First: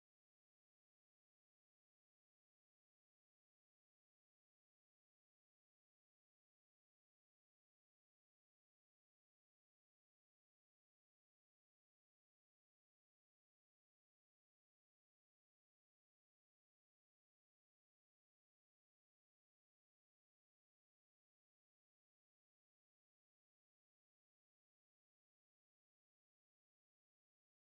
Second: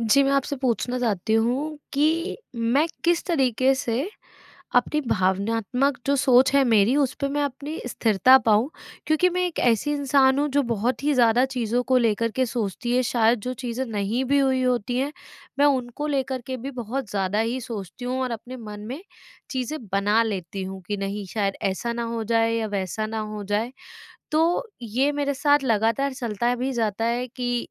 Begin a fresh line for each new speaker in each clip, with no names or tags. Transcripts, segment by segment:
जी, मैं आपसे पूछना चाहती हूँ कि मैं किस तरीके से अपनी भावनात्मक जो सोच है मेरी उस पे मैं अपनी स्थिरता पाऊँ? क्योंकि मैं एक ऐसी इंसान हूँ जो बहुत ही ज़्यादा चीज़ों को लेकर के सोचती है, शायद जो चीज़ें नहीं भी हुई होती हैं, मैं उनको लेकर के भी बहुत ज़्यादा ही सोचती हूँ और अपने मन में चीज़ें बना लेती हूँ कि नहीं शायद ऐसा ना हो जाए या वैसा ना हो जाए। तो ये मेरे साथ लगातार चलता भी जाता है कि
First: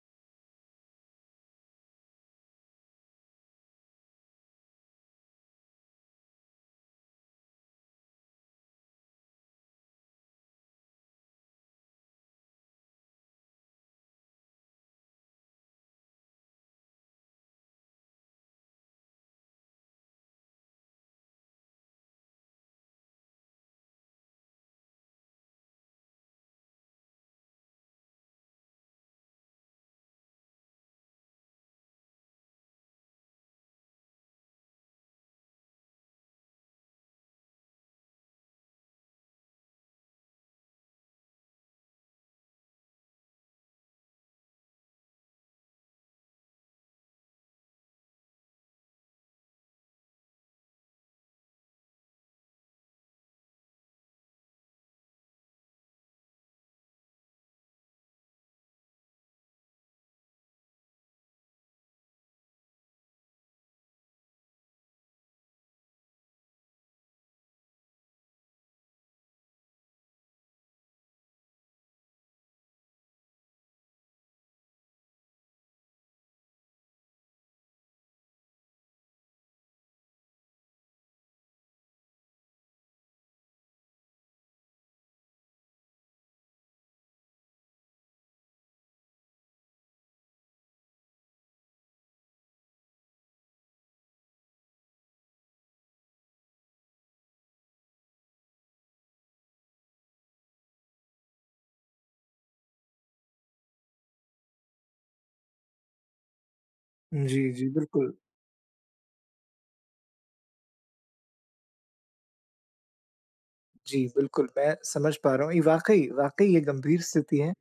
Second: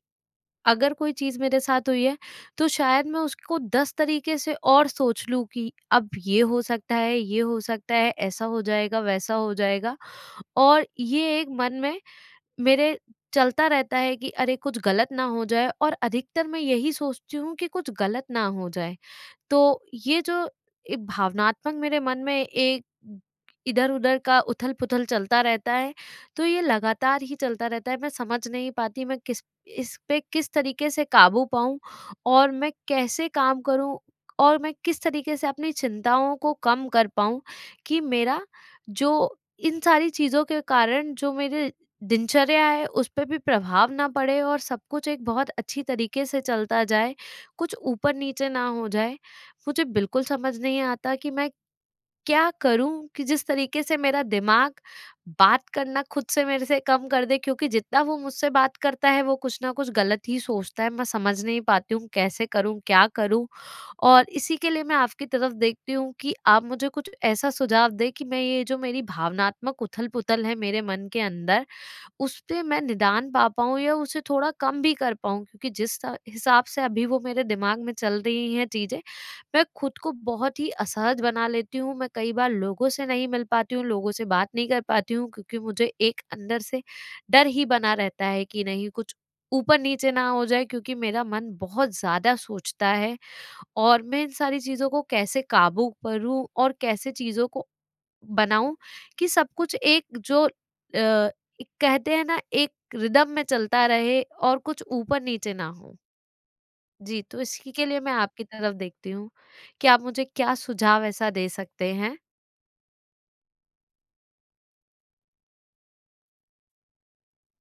अगर कोई चीज़ मेरे साथ हुई है, तो शायद मैं उसको 10 तरीके से और सोच लूँ कि अब ये हो सकता है, ये हो सकता है, ऐसा हो जाएगा, वैसा हो जाएगा और ये एक मन में मेरे चलता रहता है कि अरे कुछ गलत ना हो जाए और अधिकतर मैं यही सोचती हूँ कि कुछ गलत ना हो जाए। तो ये जो एक भावनात्मक मेरे मन में एक इधर-उधर का उथल-पुथल चलता रहता है, तो ये लगातार ही चलता रहता है। मैं समझ नहीं पाती मैं किस इस पे किस तरीके से काबू पाऊँ और मैं कैसे काम करूँ और मैं किस तरीके से अपनी चिंताओं को कम कर पाऊँ कि मेरा जो इन सारी चीज़ों के कारण जो मेरे दिनचर्या है, उस पे भी प्रभाव ना पड़े और सब कुछ एक बहुत अच्छी तरीके से चलता जाए, कुछ ऊपर-नीचे ना हो जाए। मुझे बिल्कुल समझ नहीं आता कि मैं क्या करूं कि जिस तरीके से मेरा दिमाग बात करना खुद से मेरे से कम कर दे, क्योंकि जितना वो मुझसे बात करता है वो कुछ ना कुछ गलत ही सोचता है। मैं समझ नहीं पाती हूँ कैसे करूँ क्या करूँ, और इसी के लिए मैं आपकी तरफ देखती हूँ कि आप मुझे कुछ ऐसा सुझाव दें कि मैं ये जो मेरी भावनात्मक उथल पुथल है मेरे मन के अंदर, उसपे मैं निदान पा पाऊँ या उसे थोड़ा कम भी कर पाऊँ, क्योंकि जिस सा हिसाब से अभी वो मेरे दिमाग में चल रही हैं चीज़ें, मैं खुद को बहुत ही असहज बना लेती हूँ। मैं कई बार लोगों से नहीं मिल पाती हूँ, लोगों से बात नहीं कर पाती हूँ, क्योंकि मुझे एक अंदर से डर ही बना रहता है कि नहीं कुछ ऊपर-नीचे ना हो जाए, क्योंकि मेरा मन बहुत ज़्यादा सोचता है और मैं इन सारी चीज़ों को कैसे काबू करूँ और कैसे चीज़ों को बनाऊँ कि सब कुछ एक जो एक कहते हैं ना एक रिदम में चलता रहे और कुछ ऊपर-नीचे ना हो? जी,
जी,
तो
जी,
इसी के लिए मैं
बिल्कुल।
आपकी तरफ देखती हूँ कि आप मुझे क्या सुझाव ऐसा दे सकते हैं?
जी, बिल्कुल, मैं समझ पा रहा हूँ। ये वाक़ई वाक़ई ये गंभीर स्थिति है,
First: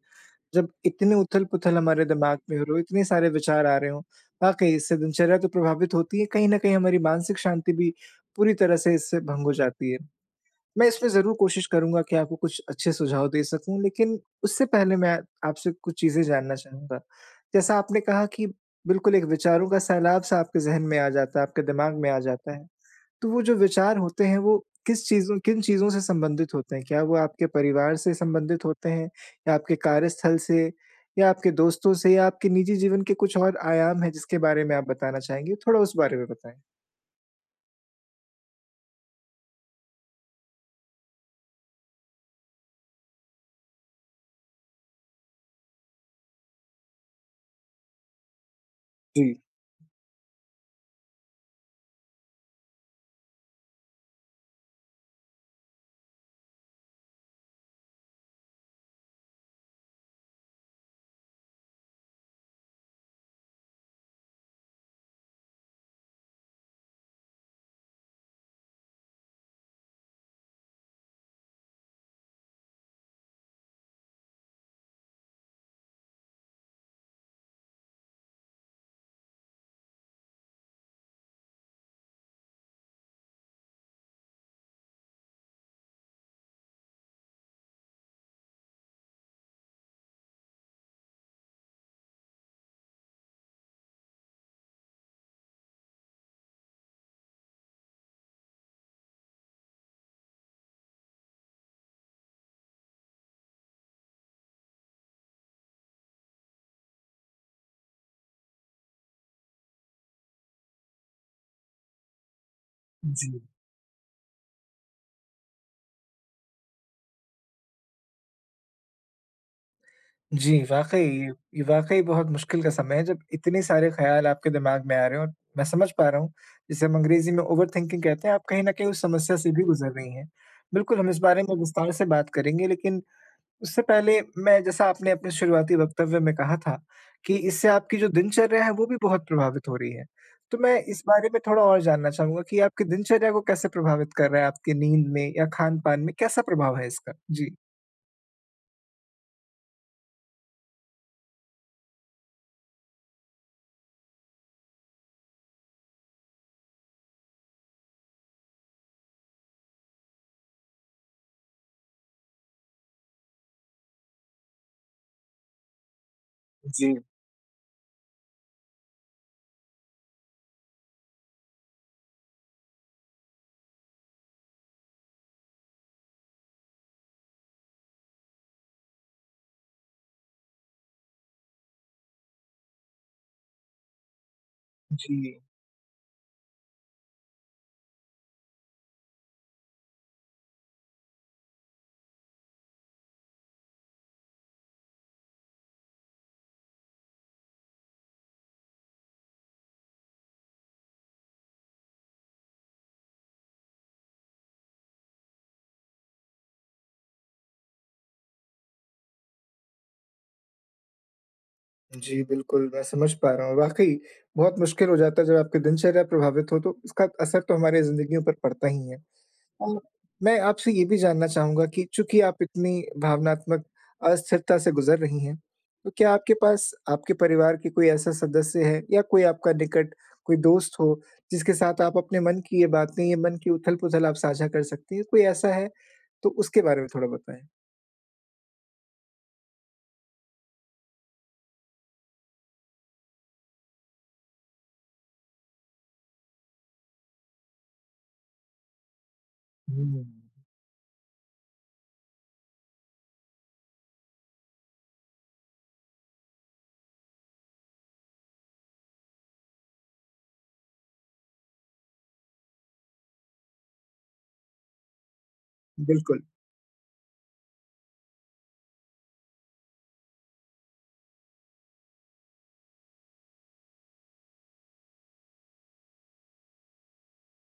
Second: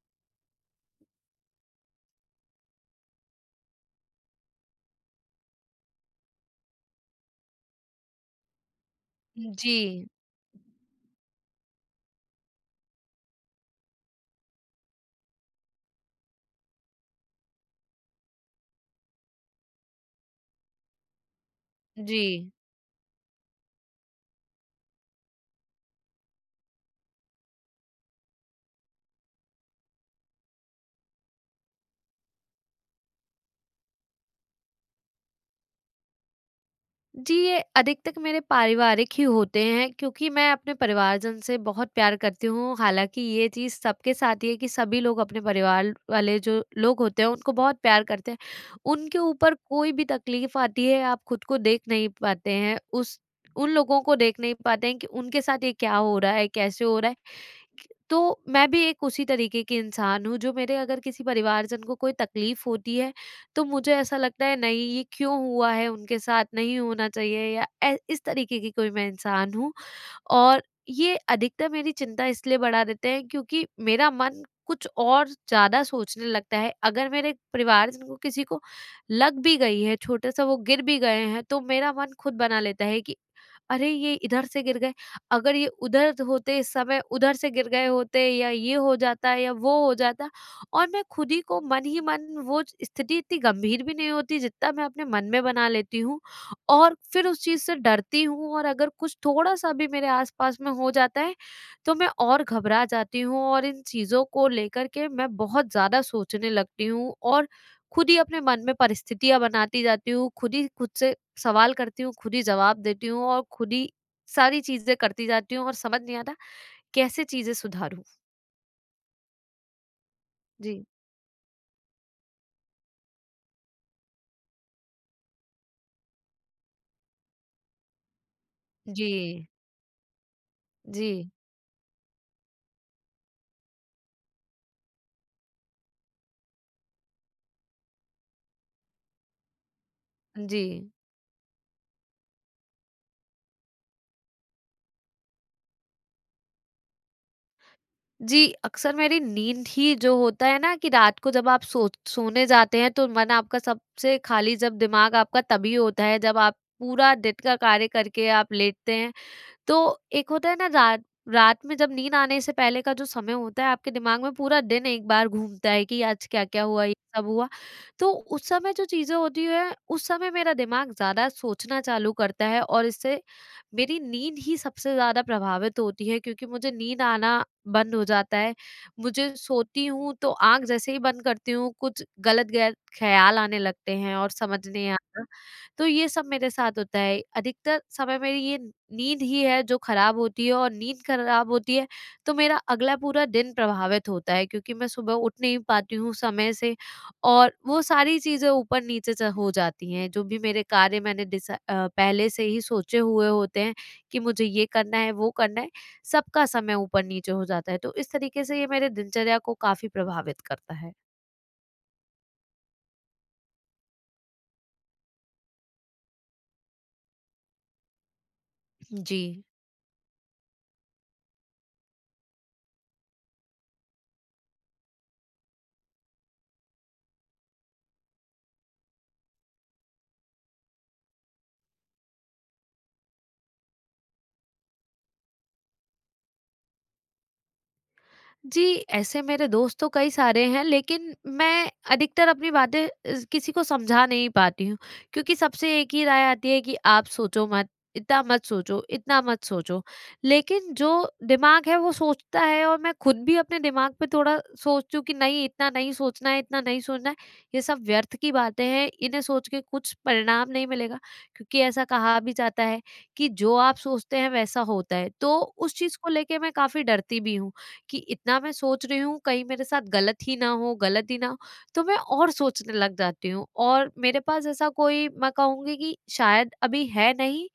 जब इतने उथल-पुथल हमारे दिमाग में हो रहे हो, इतने सारे विचार आ रहे हों। वाक़ई इससे दिनचर्या तो प्रभावित होती है, कहीं न कहीं हमारी मानसिक शांति भी पूरी तरह से इससे भंग हो
जी,
जाती है। मैं इसमें ज़रूर कोशिश करूँगा कि आपको कुछ अच्छे सुझाव दे सकूँ, लेकिन उससे पहले मैं आपसे कुछ चीज़ें जानना चाहूँगा। जैसा आपने कहा कि बिल्कुल एक विचारों का सैलाब-सा आपके ज़हन में आ जाता है, आपके दिमाग में आ
जी।
जाता है। तो वो जो विचार होते हैं, वो किस चीज़ों किन चीज़ों से संबंधित होते हैं? क्या वो आपके परिवार से संबंधित होते हैं या आपके कार्यस्थल से या आपके दोस्तों से या आपके निजी जीवन के कुछ और आयाम हैं, जिसके बारे में आप बताना चाहेंगे? थोड़ा उस बारे में बताएँ।
जी, ये अधिकतर मेरे पारिवारिक ही होते हैं, क्योंकि मैं अपने परिवारजन से बहुत प्यार करती हूँ। हालाँकि ये चीज़ सबके साथ ही है कि सभी लोग अपने परिवार वाले जो लोग होते हैं उनको बहुत प्यार करते हैं। उनके
जी,
ऊपर कोई भी तकलीफ़ आती है आप खुद को देख नहीं पाते हैं। उस उन लोगों को देख नहीं पाते हैं कि उनके साथ ये क्या हो रहा है, कैसे हो रहा है? तो मैं भी एक उसी तरीके की इंसान हूँ जो मेरे अगर किसी परिवारजन को कोई तकलीफ होती है तो मुझे ऐसा लगता है नहीं ये क्यों हुआ है उनके साथ नहीं होना चाहिए या इस तरीके की कोई मैं इंसान हूँ और ये अधिकतर मेरी चिंता इसलिए बढ़ा देते हैं, क्योंकि मेरा मन कुछ और ज़्यादा सोचने लगता है। अगर मेरे परिवारजन को किसी को लग भी गई है, छोटा-सा वो गिर भी गए हैं, तो मेरा मन खुद बना लेता है कि अरे! ये इधर से गिर गए, अगर ये उधर होते इस समय उधर से गिर गए होते या ये हो जाता या वो हो जाता और मैं खुद ही को मन ही मन वो स्थिति इतनी गंभीर भी नहीं होती जितना मैं अपने मन में बना लेती हूँ और फिर उस चीज़ से डरती हूँ और अगर कुछ थोड़ा-सा भी मेरे आस-पास में हो जाता है, तो मैं और घबरा जाती हूँ और इन चीज़ों को लेकर के मैं बहुत ज़्यादा सोचने लगती हूँ और खुद ही अपने मन में परिस्थितियाँ बनाती जाती हूँ, खुद ही खुद से सवाल करती हूँ, खुद ही जवाब देती हूँ
जी।
और खुद ही सारी चीज़ें करती जाती हूँ और समझ नहीं आता कैसे चीज़ें सुधारूँ?
जी,
जी।
वाक़ई ये वाक़ई बहुत मुश्किल का समय है, जब इतने सारे ख़्याल आपके दिमाग में आ रहे हों और मैं समझ पा रहा हूँ, जिसे हम अंग्रेज़ी में ओवरथिंकिंग कहते हैं, आप कहीं न कहीं उस
जी।
समस्या से भी गुज़र रही हैं। बिल्कुल,
जी।
हम इस बारे में विस्तार से बात करेंगे, लेकिन उससे पहले मैं, जैसा आपने अपने शुरुआती वक्तव्य में कहा था कि इससे आपकी जो दिनचर्या है वो भी बहुत प्रभावित हो रही है। तो
जी।
मैं इस बारे में थोड़ा और जानना चाहूँगा कि आपकी दिनचर्या को कैसे प्रभावित कर रहा है? आपकी नींद में या खान-पान में कैसा प्रभाव है इसका? जी।
जी, अक्सर मेरी नींद ही जो होता है ना कि रात को जब आप सोने जाते हैं तो मन आपका सबसे खाली जब दिमाग आपका तभी होता है जब आप पूरा दिन का कार्य करके आप लेटते हैं, तो एक होता है ना रात रात में जब नींद आने से पहले का जो समय होता है आपके दिमाग में पूरा दिन एक बार घूमता है कि आज क्या-क्या हुआ, ये
जी,
सब हुआ। तो उस समय जो चीज़ें होती है, उस समय मेरा दिमाग ज़्यादा सोचना चालू करता है और इससे मेरी नींद ही सबसे ज़्यादा प्रभावित होती है, क्योंकि मुझे नींद आना बंद हो जाता है। मुझे सोती हूँ तो आँख जैसे ही बंद करती हूँ कुछ गलत-गलत ख़्याल आने लगते हैं और समझ नहीं आता।
जी।
तो ये सब मेरे साथ होता है। अधिकतर समय मेरी ये नींद ही है जो खराब होती है और नींद खराब होती है तो मेरा अगला पूरा दिन प्रभावित होता है, क्योंकि मैं सुबह उठ नहीं पाती हूँ समय से और वो सारी चीज़ें ऊपर-नीचे च हो जाती हैं। जो भी मेरे कार्य मैंने पहले से ही सोचे हुए होते हैं कि मुझे ये करना है, वो करना है, सबका समय ऊपर-नीचे हो जाता है। तो इस तरीके से ये मेरे दिनचर्या को काफ़ी प्रभावित करता है।
जी, बिल्कुल, मैं समझ पा रहा हूँ। वाक़ई बहुत मुश्किल हो जाता है जब आपकी दिनचर्या प्रभावित हो, तो इसका असर तो हमारी ज़िंदगियों पर पड़ता ही है।
जी।
और मैं आपसे ये भी जानना चाहूँगा कि चूँकि आप इतनी भावनात्मक अस्थिरता से गुज़र रही हैं, तो क्या आपके पास आपके परिवार के कोई ऐसा सदस्य है या कोई आपका निकट कोई दोस्त हो, जिसके साथ आप अपने मन की ये बातें, ये मन की उथल-पुथल आप साझा कर सकती हैं? कोई ऐसा है? तो उसके बारे में थोड़ा बताएँ।
जी, ऐसे मेरे दोस्त तो कई सारे हैं, लेकिन मैं अधिकतर अपनी बातें किसी को समझा नहीं पाती हूँ, क्योंकि सबसे एक ही राय आती है कि आप सोचो मत, इतना मत सोचो, इतना मत सोचो।
हुँ।
लेकिन जो दिमाग है वो सोचता है और मैं खुद भी अपने दिमाग पे थोड़ा सोचती हूँ कि नहीं इतना नहीं सोचना है, इतना नहीं सोचना है, ये सब व्यर्थ की बातें हैं, इन्हें सोच के कुछ परिणाम नहीं मिलेगा। क्योंकि ऐसा कहा भी जाता है कि जो आप सोचते हैं वैसा होता है, तो उस चीज़ को
बिल्कुल।
लेके मैं काफ़ी डरती भी हूँ कि इतना मैं सोच रही हूँ कहीं मेरे साथ गलत ही ना हो गलत ही ना हो, तो मैं और सोचने लग जाती हूँ और मेरे पास ऐसा कोई मैं कहूँगी कि शायद अभी है नहीं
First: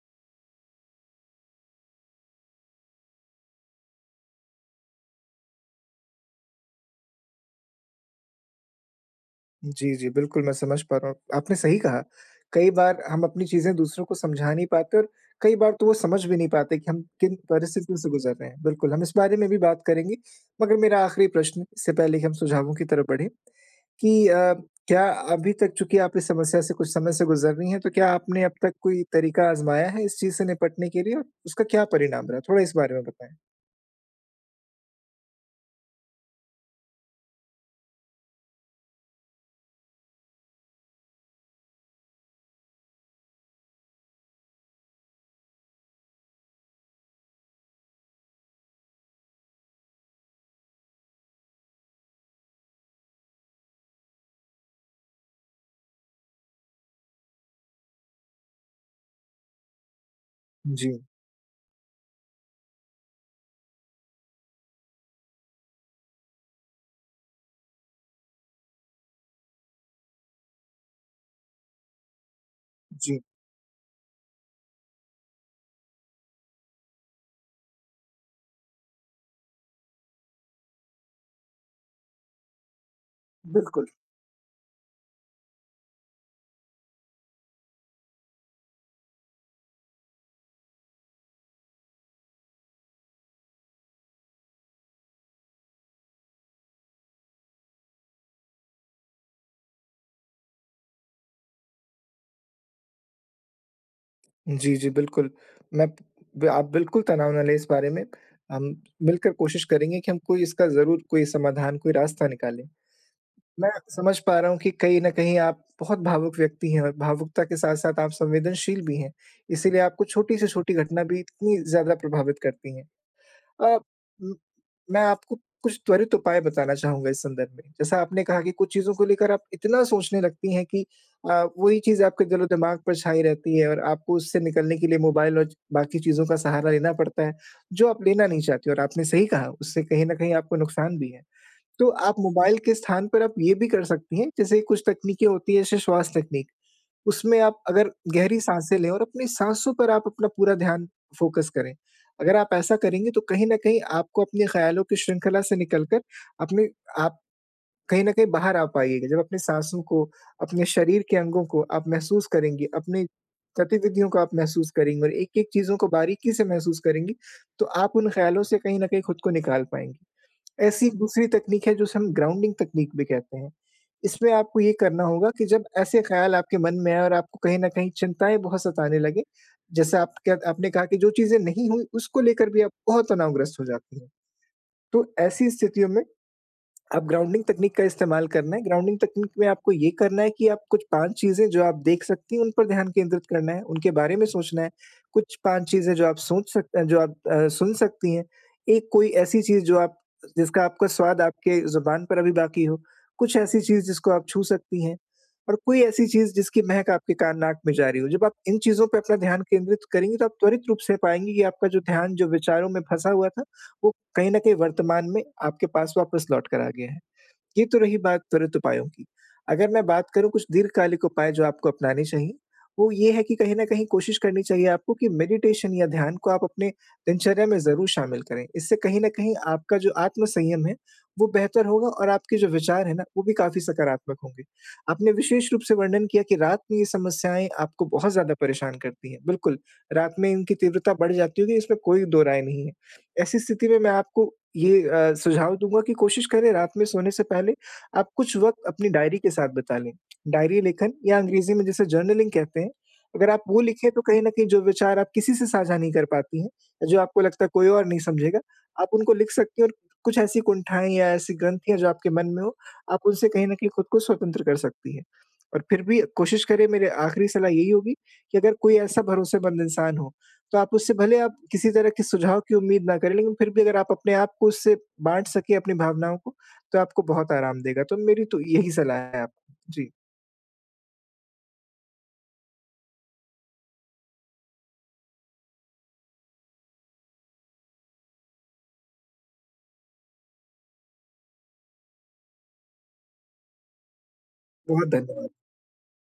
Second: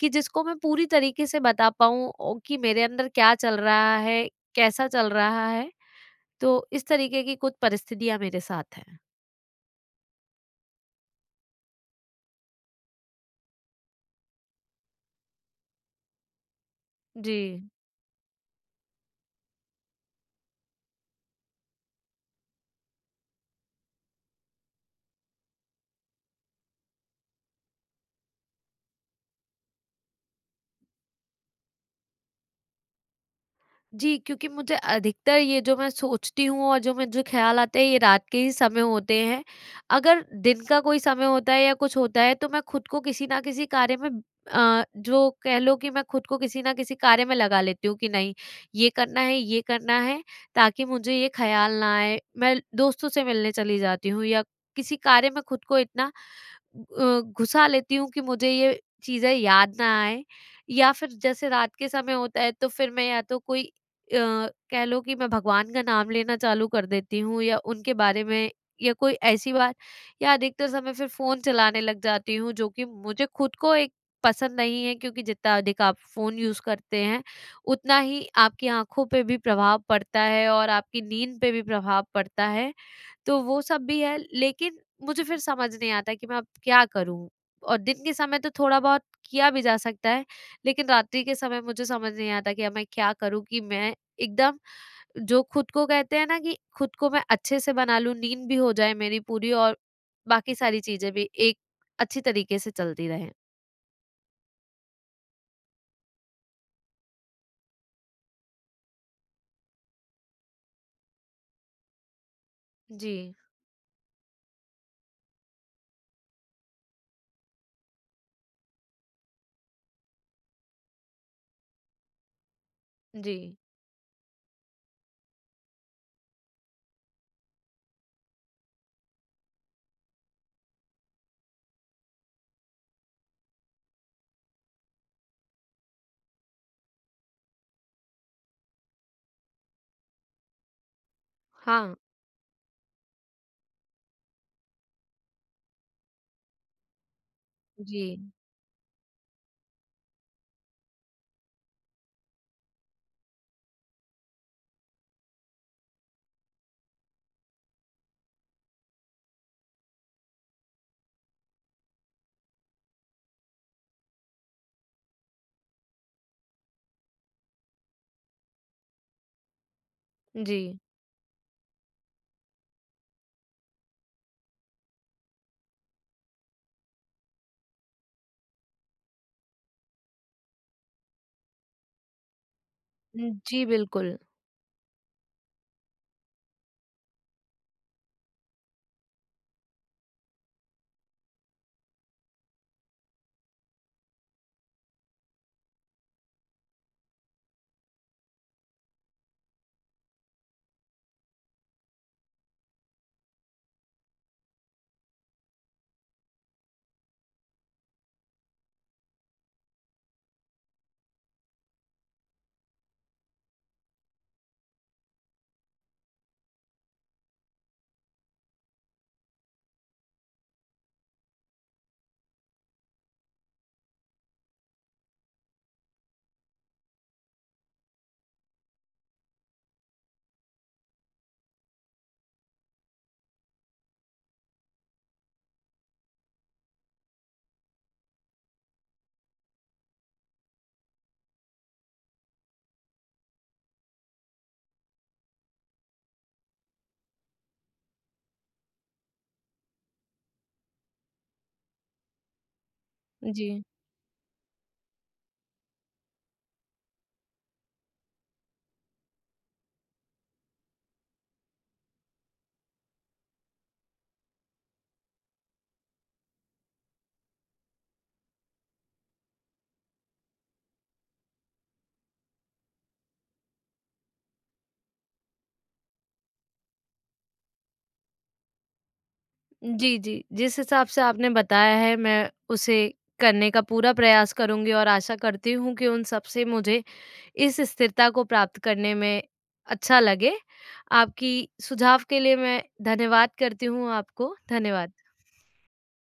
कि जिसको मैं पूरी तरीके से बता पाऊँ कि मेरे अंदर क्या चल रहा है कैसा चल रहा है, तो इस तरीके की कुछ परिस्थितियां मेरे साथ हैं।
जी, जी, बिल्कुल, मैं समझ पा रहा हूँ। आपने सही कहा, कई बार हम अपनी चीज़ें दूसरों को समझा नहीं पाते और कई बार तो वो समझ भी नहीं पाते कि हम
जी।
किन परिस्थितियों से गुज़र रहे हैं। बिल्कुल, हम इस बारे में भी बात करेंगे, मगर मेरा आखिरी प्रश्न, इससे पहले कि हम सुझावों की तरफ बढ़ें, कि क्या अभी तक, चूँकि आप इस समस्या से कुछ समय से गुज़र रही हैं, तो क्या आपने अब तक कोई तरीका आज़माया है इस चीज़ से निपटने के लिए और उसका क्या परिणाम रहा? थोड़ा इस बारे में बताएँ।
जी, क्योंकि मुझे अधिकतर ये जो मैं सोचती हूँ और जो मुझे ख़्याल आते हैं ये रात के ही समय होते हैं। अगर दिन का कोई समय होता है या कुछ होता है तो मैं खुद को किसी न किसी कार्य में जो कह लो कि मैं खुद को किसी न किसी कार्य में लगा लेती हूँ कि नहीं ये करना है, ये करना है ताकि मुझे ये ख़्याल ना आए। मैं दोस्तों से मिलने चली जाती हूँ या किसी कार्य में खुद को इतना अ, घुसा लेती हूँ कि मुझे ये चीज़ें याद ना आएँ या
जी,
फिर जैसे रात के समय होता है तो फिर मैं या तो कोई कह लो कि मैं भगवान का नाम लेना चालू कर देती हूँ या उनके बारे में या कोई ऐसी बात या अधिकतर समय फिर फोन चलाने लग जाती हूँ जो कि
जी,
मुझे खुद को एक पसंद नहीं है, क्योंकि जितना अधिक आप फोन यूज करते हैं उतना ही आपकी आंखों पे भी प्रभाव पड़ता है और आपकी नींद पे भी प्रभाव पड़ता है, तो वो सब
बिल्कुल।
भी है, लेकिन मुझे फिर समझ नहीं आता कि मैं अब क्या करूँ? और दिन के समय तो थोड़ा बहुत किया भी जा सकता है, लेकिन रात्रि के समय मुझे समझ नहीं आता कि अब मैं क्या करूँ कि मैं एकदम जो खुद को कहते हैं ना कि खुद को मैं अच्छे से बना लूँ, नींद भी हो जाए मेरी पूरी और बाकी सारी चीज़ें भी एक अच्छी तरीके से चलती रहें।
जी, जी, बिल्कुल। मैं ब आप बिल्कुल तनाव ना लें इस बारे में। हम मिलकर कोशिश करेंगे कि हम कोई इसका ज़रूर कोई समाधान, कोई रास्ता निकालें।
जी,
मैं समझ पा रहा हूँ कि कहीं न कहीं आप बहुत भावुक व्यक्ति हैं और भावुकता के साथ-साथ आप संवेदनशील भी हैं। इसीलिए आपको छोटी से छोटी घटना भी इतनी ज़्यादा प्रभावित करती हैं।
जी।
अ, उम मैं आपको कुछ त्वरित उपाय बताना चाहूँगा इस संदर्भ में। जैसा आपने कहा कि कुछ चीज़ों को लेकर आप इतना सोचने लगती हैं कि वही चीज़ आपके दिलो-दिमाग पर छाई रहती है और आपको उससे निकलने के लिए मोबाइल और बाकी चीज़ों का सहारा लेना पड़ता है, जो आप लेना नहीं चाहती और आपने सही कहा, उससे कहीं न कहीं आपको नुकसान भी है। तो
हाँ,
आप मोबाइल के स्थान पर आप ये भी कर सकती हैं, जैसे कुछ तकनीकें होती हैं जैसे श्वास तकनीक। उसमें आप अगर
जी,
गहरी साँसें लें और अपनी साँसों पर आप अपना पूरा ध्यान फ़ोकस करें। अगर आप ऐसा करेंगे तो कहीं न कहीं आपको अपने ख़्यालों की श्रृंखला से निकलकर अपने आप कहीं न कहीं बाहर आ पाइएगा। जब अपने साँसों को, अपने शरीर के अंगों को आप महसूस करेंगे, अपने गतिविधियों को आप महसूस करेंगे और एक-एक चीज़ों को बारीकी से महसूस करेंगी, तो आप उन ख़्यालों से कहीं न कहीं खुद को निकाल पाएँगे।
जी।
ऐसी एक दूसरी तकनीक है जिसे हम ग्राउंडिंग तकनीक भी कहते हैं। इसमें आपको ये करना होगा कि जब ऐसे ख़्याल आपके मन में आए और आपको कहीं न कहीं चिंताएँ बहुत सताने लगें, जैसे आप, क्या आपने कहा कि जो चीज़ें नहीं हुई उसको लेकर भी आप बहुत तनावग्रस्त हो
जी,
जाती हैं।
बिल्कुल।
तो ऐसी स्थितियों में आप ग्राउंडिंग तकनीक का इस्तेमाल करना है। ग्राउंडिंग तकनीक में आपको ये करना है कि आप कुछ 5 चीज़ें जो आप देख सकती हैं, उन पर ध्यान केंद्रित करना है, उनके बारे में सोचना है। कुछ 5 चीज़ें जो आप सुन सकती हैं। एक कोई ऐसी चीज़ जो आप जिसका आपका स्वाद आपके ज़ुबान पर अभी बाकी हो। कुछ ऐसी चीज़ जिसको आप छू सकती हैं और कोई ऐसी चीज़ जिसकी महक आपके कान नाक में जा रही हो। जब आप इन चीज़ों पे अपना ध्यान केंद्रित करेंगी, तो आप त्वरित रूप से पाएँगी कि आपका जो ध्यान जो विचारों में फँसा हुआ था, वो कहीं न कहीं वर्तमान में आपके पास वापस लौट कर आ गया है। ये तो रही बात त्वरित उपायों की। अगर मैं बात करूँ कुछ दीर्घकालिक उपाय जो आपको अपनाने चाहिए, वो ये है कि कहीं न कहीं कोशिश करनी चाहिए आपको कि मेडिटेशन या ध्यान को आप अपने दिनचर्या में ज़रूर शामिल करें। इससे कहीं न कहीं आपका जो आत्म-संयम है, वो बेहतर होगा और आपके जो विचार हैं ना, वो भी काफ़ी सकारात्मक होंगे। आपने विशेष रूप से वर्णन किया कि रात में ये समस्याएँ आपको बहुत ज़्यादा परेशान करती हैं। बिल्कुल, रात में इनकी तीव्रता बढ़ जाती होगी, इसमें कोई दो राय नहीं है। ऐसी स्थिति में मैं आपको ये सुझाव दूँगा कि कोशिश करें रात में सोने से पहले आप कुछ वक़्त अपनी डायरी के साथ बिता लें। डायरी लेखन या अंग्रेज़ी में जिसे जर्नलिंग कहते हैं, अगर आप
जी।
वो लिखें तो कहीं न कहीं जो विचार आप किसी से साझा नहीं कर पाती हैं, या जो आपको लगता है कोई और नहीं समझेगा, आप उनको लिख सकती हैं और कुछ ऐसी कुंठाएँ या ऐसी ग्रंथियाँ जो आपके मन में हो, आप उनसे कहीं न कहीं खुद को स्वतंत्र कर सकती हैं। और फिर भी कोशिश करें, मेरी आखिरी सलाह यही होगी कि अगर कोई ऐसा भरोसेमंद इंसान हो, तो आप उससे, भले आप किसी तरह के सुझाव की उम्मीद ना करें, लेकिन फिर भी अगर आप अपने आप को उससे बाँट सकें अपनी भावनाओं को, तो आपको बहुत आराम देगा। तो मेरी तो यही सलाह है आपको। जी,
जी, जी। जिस हिसाब से आपने बताया है मैं उसे करने का पूरा प्रयास करूँगी और आशा करती हूँ कि उन सब से मुझे इस स्थिरता को प्राप्त करने में अच्छा लगे। आपकी सुझाव के लिए मैं धन्यवाद करती हूँ आपको।
बहुत
धन्यवाद।
धन्यवाद।